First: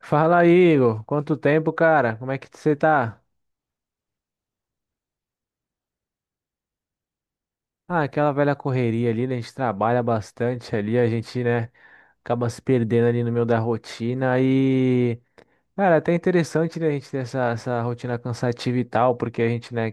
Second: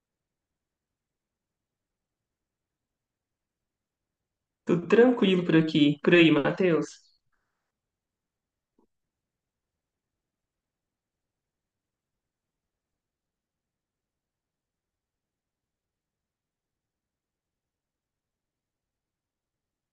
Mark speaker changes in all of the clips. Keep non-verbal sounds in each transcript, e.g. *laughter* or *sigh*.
Speaker 1: Fala, Igor. Quanto tempo, cara? Como é que você tá?
Speaker 2: Tudo tranquilo por aqui. Por aí, Matheus.
Speaker 1: Ah, aquela velha correria ali, né? A gente trabalha bastante ali, a gente, né, acaba se perdendo ali no meio da rotina e, cara, é até interessante, né, a gente ter essa rotina cansativa e tal, porque a gente, né,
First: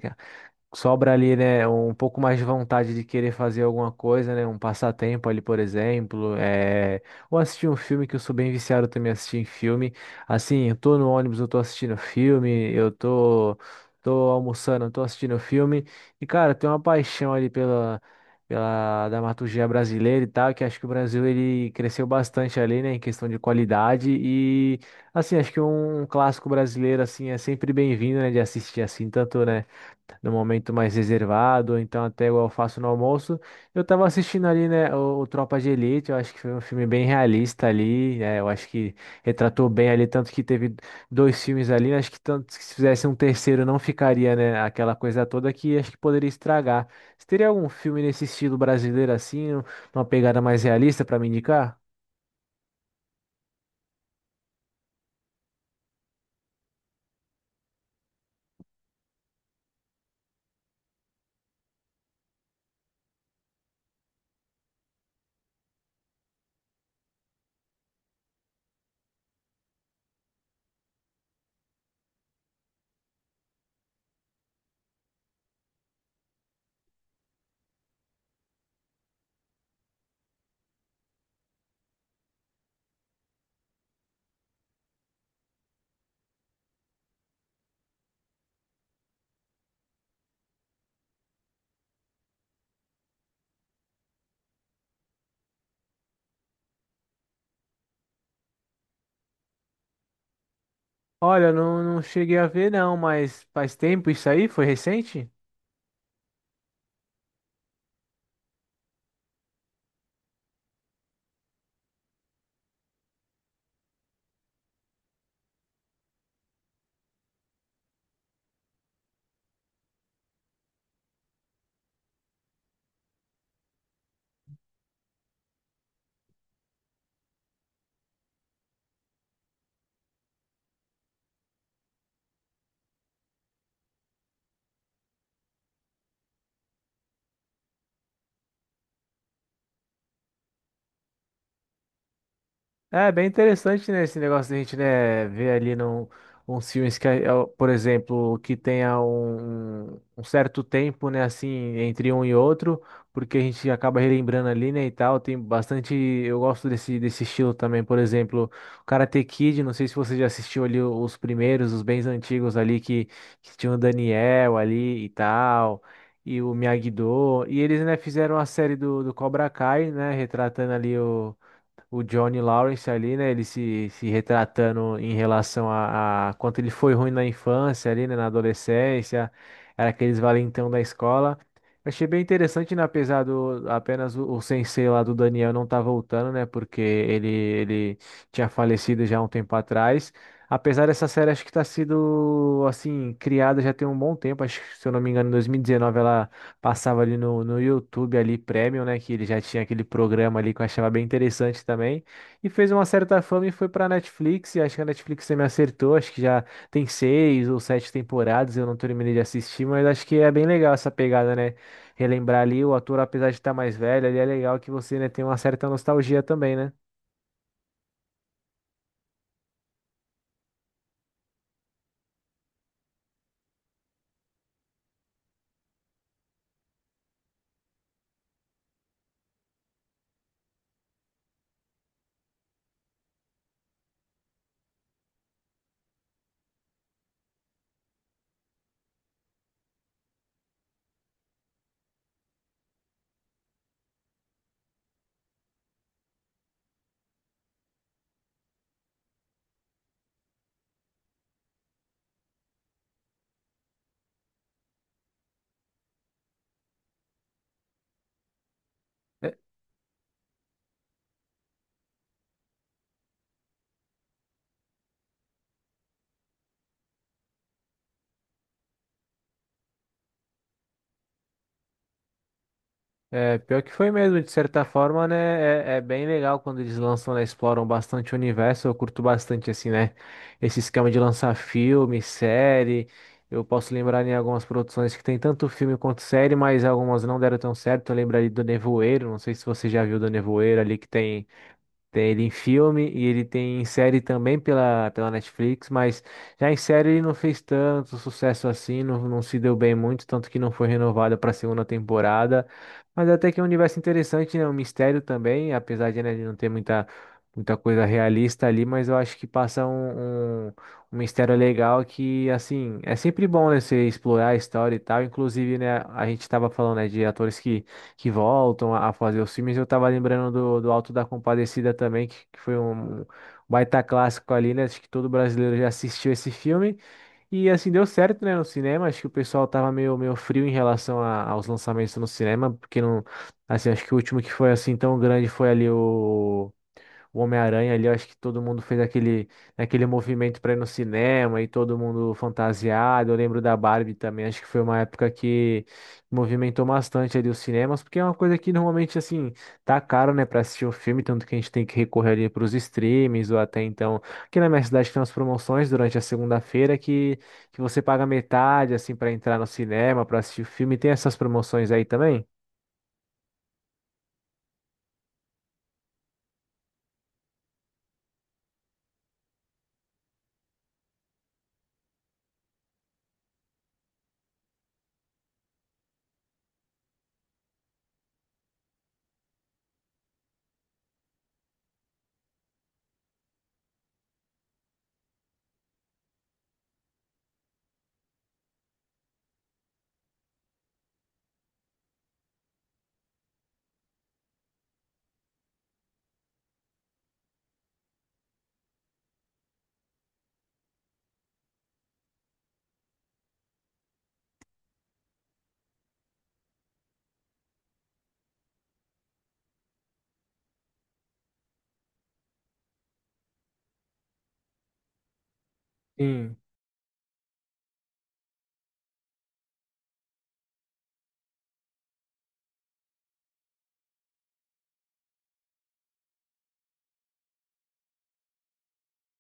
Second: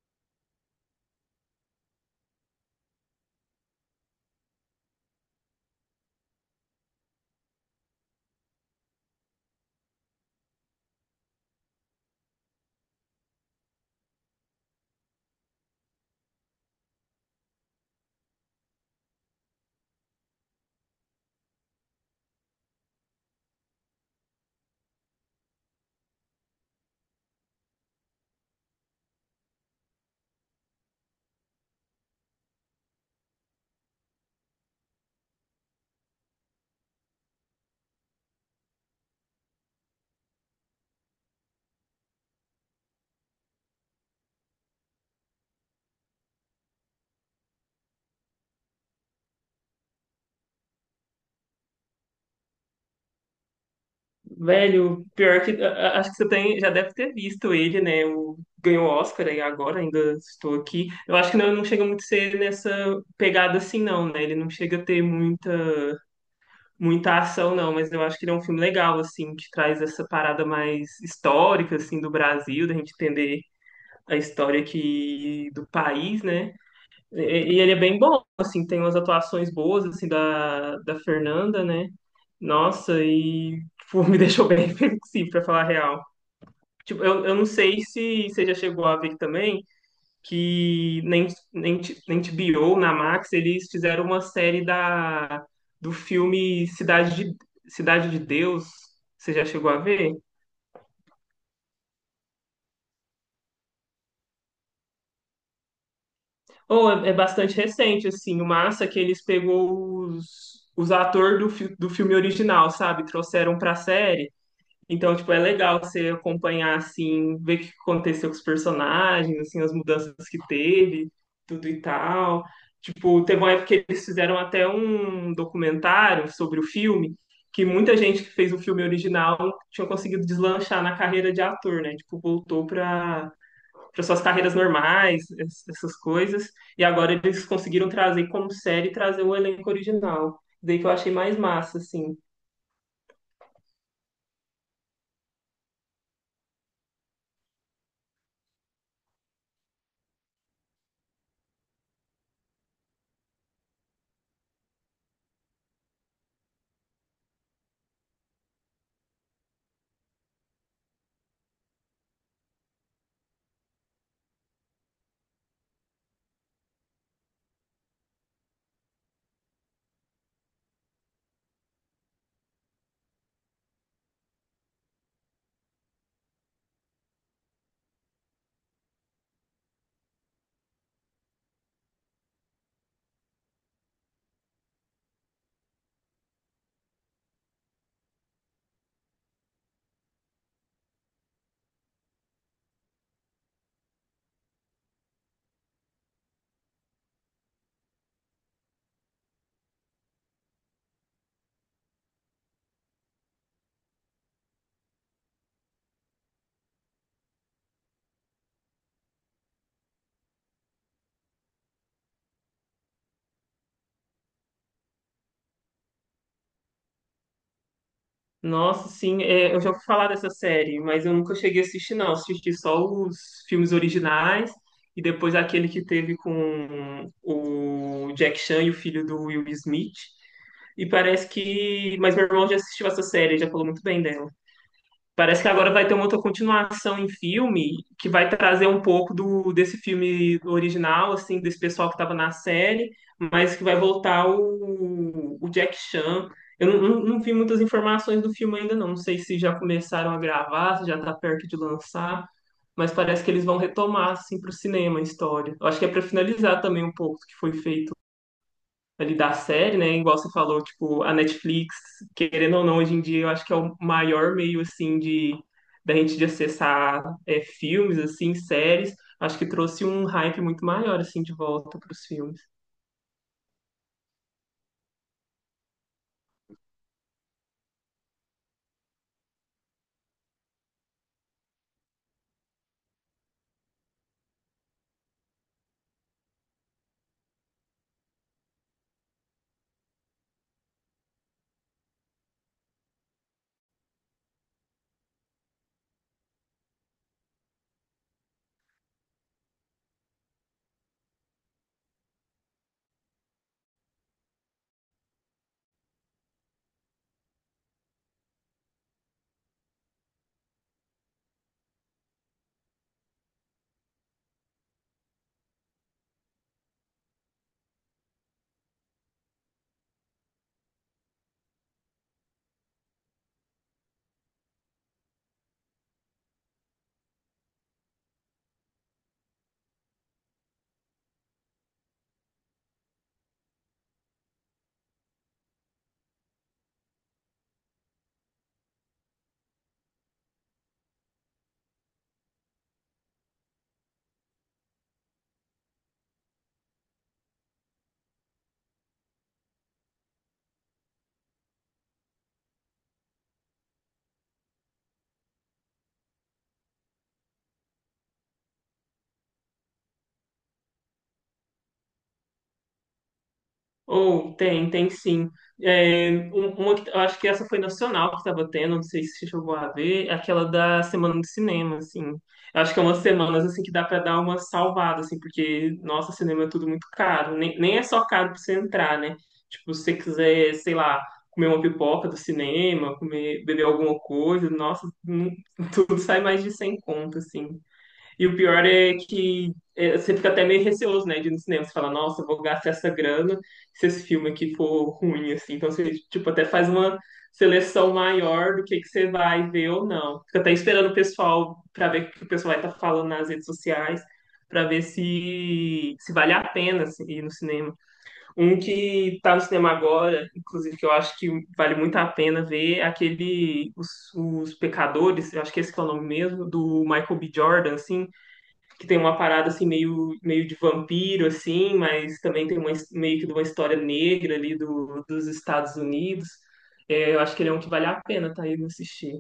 Speaker 1: sobra ali, né, um pouco mais de vontade de querer fazer alguma coisa, né, um passatempo ali, por exemplo, ou assistir um filme que eu sou bem viciado também em assistir em filme. Assim, eu tô no ônibus, eu tô assistindo filme, eu tô almoçando, eu tô assistindo filme. E cara, tem uma paixão ali pela dramaturgia brasileira e tal, que acho que o Brasil ele cresceu bastante ali, né, em questão de qualidade e assim, acho que um clássico brasileiro assim é sempre bem-vindo, né, de assistir assim, tanto, né, no momento mais reservado, ou então até igual eu faço no almoço. Eu tava assistindo ali, né, o Tropa de Elite, eu acho que foi um filme bem realista ali, né, eu acho que retratou bem ali, tanto que teve dois filmes ali, né, acho que tanto que se fizesse um terceiro não ficaria, né, aquela coisa toda que acho que poderia estragar. Você teria algum filme nesse estilo brasileiro assim, uma pegada mais realista para me indicar?
Speaker 2: Velho, pior que acho que você tem, já deve ter visto ele, né? O, ganhou o Oscar aí agora, ainda estou aqui. Eu acho que não, não chega muito a ser nessa pegada assim, não, né? Ele não chega a ter muita ação, não, mas eu acho que ele é um filme legal, assim, que traz essa parada mais histórica, assim, do Brasil, da gente entender a história aqui do país, né? E, e ele é bem bom, assim, tem umas atuações boas, assim, da Fernanda, né? Nossa, e, tipo, *laughs* me deixou bem reflexivo, pra falar a real. Tipo, eu não sei se você já chegou a ver também que nem, nem, T- nem HBO, na Max, eles fizeram uma série do filme Cidade de Deus. Você já chegou a ver?
Speaker 1: Olha, eu não cheguei a ver não, mas faz tempo isso aí? Foi recente?
Speaker 2: Ou é bastante recente, assim. O massa é que eles pegou os atores do filme original, sabe? Trouxeram pra série. Então, tipo, é legal você acompanhar, assim, ver o que aconteceu com os personagens, assim, as mudanças que teve, tudo e tal. Tipo, teve uma época que eles fizeram até um documentário sobre o filme, que muita gente que fez o filme original tinha conseguido deslanchar na carreira de ator, né? Tipo, voltou pra para suas carreiras normais, essas coisas. E agora eles conseguiram trazer como série, trazer o elenco original. Daí que eu achei mais massa, assim.
Speaker 1: É bem interessante, né, esse negócio de a gente, né, ver ali uns filmes que, ó, por exemplo, que tenha um certo tempo, né, assim, entre um e outro, porque a gente acaba relembrando ali, né, e tal, tem bastante, eu gosto desse estilo também, por exemplo, o Karate Kid, não sei se você já assistiu ali os primeiros, os bens antigos ali, que tinha o Daniel ali e tal, e o Miyagi-Do, e eles, né, fizeram a série do Cobra Kai, né, retratando ali o Johnny Lawrence ali, né? Ele se retratando em relação a quanto ele foi ruim na infância ali, né? Na adolescência, era aqueles valentão da escola. Eu achei bem interessante, né? Apesar do apenas o sensei lá do Daniel não tá voltando, né? Porque ele tinha falecido já há um tempo atrás. Apesar dessa série, acho que tá sido, assim, criada já tem um bom tempo. Acho que, se eu não me engano, em 2019 ela passava ali no, no YouTube ali Premium, né? Que ele já tinha aquele programa ali que eu achava bem interessante também. E fez uma certa fama e foi pra Netflix. E acho que a Netflix também acertou. Acho que já tem seis ou sete temporadas. Eu não terminei de assistir, mas acho que é bem legal essa pegada, né? Relembrar ali o ator, apesar de estar mais velho, ali é legal que você, né, tem uma certa nostalgia também, né?
Speaker 2: Nossa, sim, é, eu já ouvi falar dessa série, mas eu nunca cheguei a assistir, não. Assisti só os filmes originais e depois aquele que teve com o Jack Chan e o filho do Will Smith. E parece que. Mas meu irmão já assistiu essa série, já falou muito bem dela. Parece que agora vai ter uma outra continuação em filme que vai trazer um pouco do desse filme original, assim, desse pessoal que estava na série, mas que vai voltar o Jack Chan. Eu não vi muitas informações do filme ainda, não. Não sei se já começaram a gravar, se já está perto de lançar, mas parece que eles vão retomar, assim, para o cinema a história. Eu acho que é para finalizar também um pouco do que foi feito ali da série, né? Igual você falou, tipo, a Netflix, querendo ou não, hoje em dia eu acho que é o maior meio assim de da gente de acessar é, filmes, assim, séries. Acho que trouxe um hype muito maior assim de volta para os filmes.
Speaker 1: É, pior que foi mesmo, de certa forma, né? É, é bem legal quando eles lançam, né? Exploram bastante o universo. Eu curto bastante, assim, né? Esse esquema de lançar filme, série. Eu posso lembrar em algumas produções que tem tanto filme quanto série, mas algumas não deram tão certo. Eu lembro ali do Nevoeiro, não sei se você já viu do Nevoeiro ali que tem. Tem ele em filme e ele tem em série também pela Netflix, mas já em série ele não fez tanto sucesso assim, não, se deu bem muito, tanto que não foi renovado para a segunda temporada. Mas até que é um universo interessante, né? Um mistério também, apesar de, né, de não ter muita, muita coisa realista ali, mas eu acho que passa um mistério legal que, assim, é sempre bom, né, você explorar a história e tal. Inclusive, né, a gente estava falando, né, de atores que voltam a fazer os filmes. Eu tava lembrando do Alto da Compadecida também, que foi um baita clássico ali, né? Acho que todo brasileiro já assistiu esse filme. E assim, deu certo, né, no cinema. Acho que o pessoal tava meio, meio frio em relação aos lançamentos no cinema, porque não. Assim, acho que o último que foi assim tão grande foi ali o Homem-Aranha ali, eu acho que todo mundo fez aquele movimento para ir no cinema e todo mundo fantasiado. Eu lembro da Barbie também, acho que foi uma época que movimentou bastante ali os cinemas, porque é uma coisa que normalmente assim tá caro, né, para assistir um filme, tanto que a gente tem que recorrer ali para os streams ou até então. Aqui na minha cidade tem umas promoções durante a segunda-feira que você paga metade assim para entrar no cinema, para assistir o filme. Tem essas promoções aí também?
Speaker 2: Ou tem, tem sim. É, eu acho que essa foi nacional que estava tendo, não sei se você chegou a ver, é aquela da semana de cinema, assim. Eu acho que é umas semanas assim que dá para dar uma salvada, assim, porque, nossa, cinema é tudo muito caro. Nem é só caro para você entrar, né? Tipo, se você quiser, sei lá, comer uma pipoca do cinema, comer, beber alguma coisa, nossa, não- *laughs* tudo sai mais de 100 conto, assim. E o pior é que é, você fica até meio receoso, né, de ir no cinema. Você fala, nossa, eu vou gastar essa grana se esse filme aqui for ruim, assim. Então você, tipo, até faz uma seleção maior do que você vai ver ou não. Fica até esperando o pessoal para ver o que o pessoal vai estar falando nas redes sociais, para ver se vale a pena assim, ir no cinema. Um que tá no cinema agora, inclusive, que eu acho que vale muito a pena ver, é Os Pecadores, eu acho que esse que é o nome
Speaker 1: Sim.
Speaker 2: mesmo, do Michael B. Jordan, assim, que tem uma parada assim meio de vampiro assim, mas também tem uma, his- meio que de uma história negra dos Estados Unidos. É, eu acho que ele é um que vale a pena tá aí assistir.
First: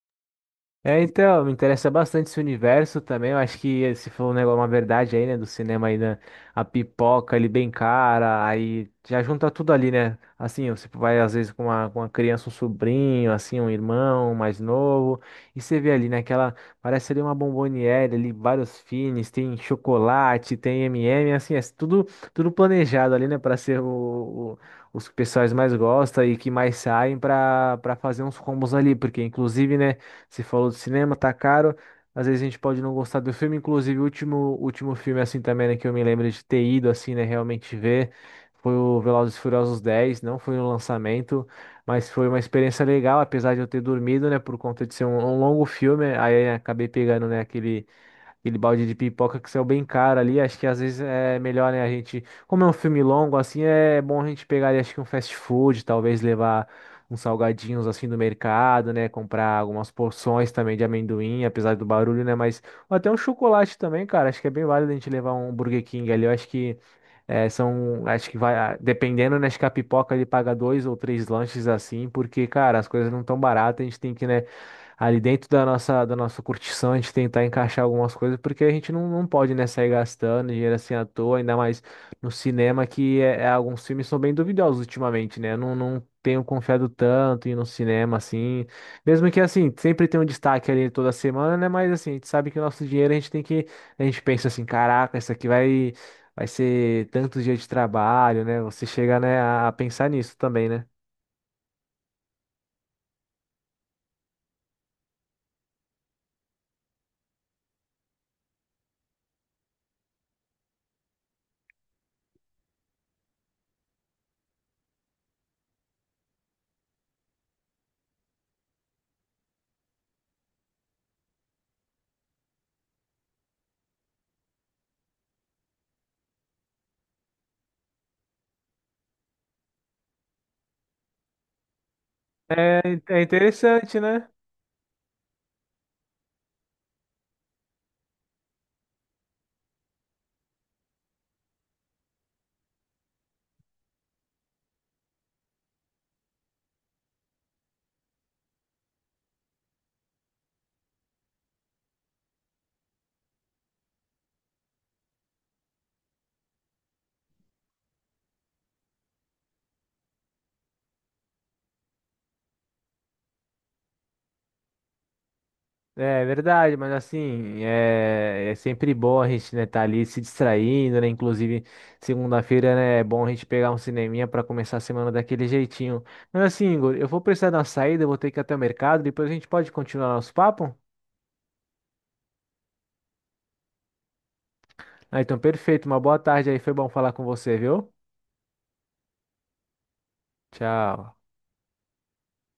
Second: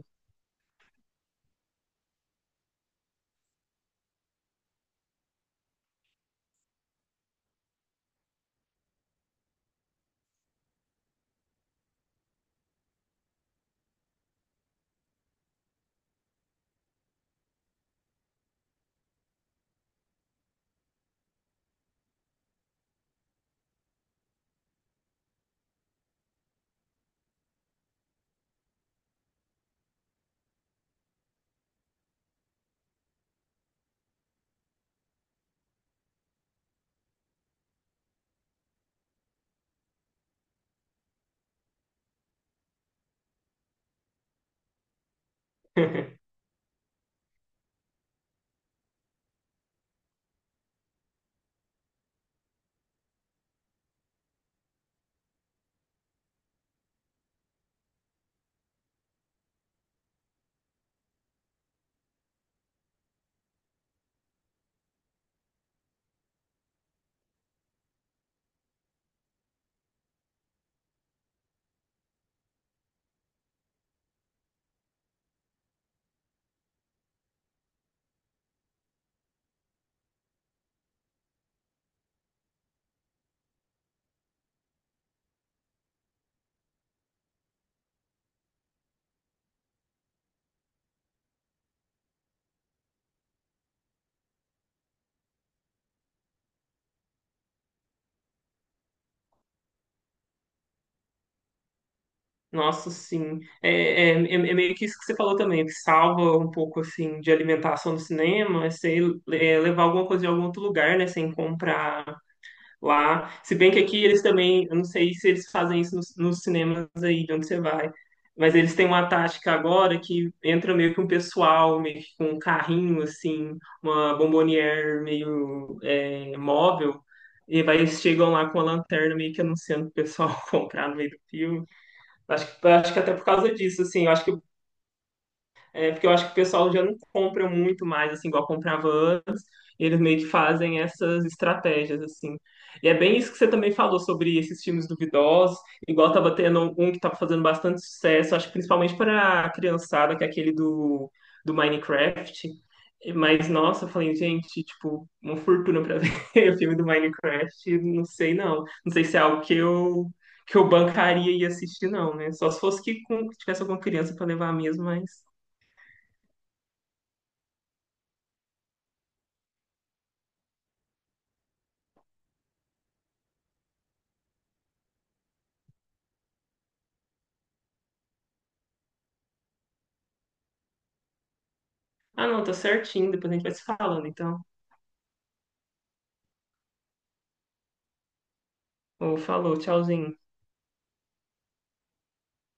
Speaker 1: É, então, me interessa bastante esse universo também. Eu acho que se for um negócio, uma verdade aí, né, do cinema aí, né, a pipoca ali bem cara, aí já junta tudo ali, né? Assim, você vai às vezes com uma criança, um sobrinho, assim, um irmão mais novo, e você vê ali, né, parece ali uma bomboniere ali, vários fines, tem chocolate, tem M&M, assim, é tudo planejado ali, né, para ser o- os que pessoais mais gostam e que mais saem para fazer uns combos ali, porque inclusive, né, você falou do cinema, tá caro. Às vezes a gente pode não gostar do filme, inclusive o último filme assim também, né, que eu me lembro de ter ido assim, né, realmente ver, foi o Velozes e Furiosos 10, não foi um lançamento, mas foi uma experiência legal, apesar de eu ter dormido, né, por conta de ser um longo filme,
Speaker 2: *laughs*
Speaker 1: aí acabei pegando, né, aquele balde de pipoca que saiu bem caro ali. Acho que às vezes é melhor, né, a gente, como é um filme longo assim, é bom a gente pegar ali, acho que um fast food, talvez levar uns salgadinhos assim do mercado, né, comprar algumas porções também de amendoim, apesar do barulho, né, mas ou até um chocolate também, cara. Acho que é bem válido a gente levar um Burger King ali. Eu acho que é, são, acho que vai, ah, dependendo, né, acho que a pipoca ele paga dois ou três lanches assim, porque, cara, as coisas não tão baratas, a gente tem que, né, ali dentro da nossa curtição, a gente tentar encaixar algumas coisas, porque a gente não pode, né, sair gastando dinheiro assim à toa, ainda mais no cinema, que alguns filmes são bem duvidosos ultimamente, né? Eu não tenho confiado tanto em ir no cinema, assim. Mesmo que, assim, sempre tem um destaque ali toda semana, né? Mas, assim, a gente sabe que o nosso dinheiro a gente tem que... A gente pensa assim, caraca, isso aqui vai... Vai ser tantos dias de trabalho, né? Você chega, né, a pensar nisso também, né?
Speaker 2: Nossa, sim. É meio que isso que você falou também, que salva um pouco assim de alimentação do cinema, é você é, levar alguma coisa de algum outro lugar, né, sem comprar lá. Se bem que aqui eles também, eu não sei se eles fazem isso nos cinemas aí de onde você vai, mas eles têm uma tática agora que entra meio que um pessoal, meio que com um carrinho, assim, uma bombonière meio é, móvel, e vai, eles chegam lá com a lanterna meio que anunciando o pessoal *laughs* comprar no meio do filme.
Speaker 1: É,
Speaker 2: Acho que até
Speaker 1: é
Speaker 2: por causa disso,
Speaker 1: interessante,
Speaker 2: assim, eu acho
Speaker 1: né?
Speaker 2: que é, porque eu acho que o pessoal já não compra muito mais, assim, igual comprava antes. E eles meio que fazem essas estratégias, assim. E é bem isso que você também falou sobre esses filmes duvidosos. Igual tava tendo um que tava fazendo bastante sucesso, acho que principalmente para a criançada, que é aquele do Minecraft. Mas, nossa, eu falei, gente, tipo, uma fortuna pra *laughs* ver o filme do Minecraft. Não sei, não. Não sei se é algo que que eu bancaria e assistir, não, né? Só se fosse que com- tivesse alguma criança pra levar mesmo, mas...
Speaker 1: É verdade, mas assim, é, é sempre bom a gente, né, tá ali se distraindo, né? Inclusive, segunda-feira, né, é bom a gente pegar um cineminha para começar a semana daquele jeitinho. Mas assim, Igor, eu vou precisar dar uma saída, eu vou ter que ir até o mercado, depois a gente pode continuar nosso papo?
Speaker 2: Ah, não, tá certinho. Depois a gente vai se falando, então.
Speaker 1: Ah, então perfeito, uma boa tarde aí, foi bom falar com você, viu?
Speaker 2: Ou falou, tchauzinho.
Speaker 1: Tchau.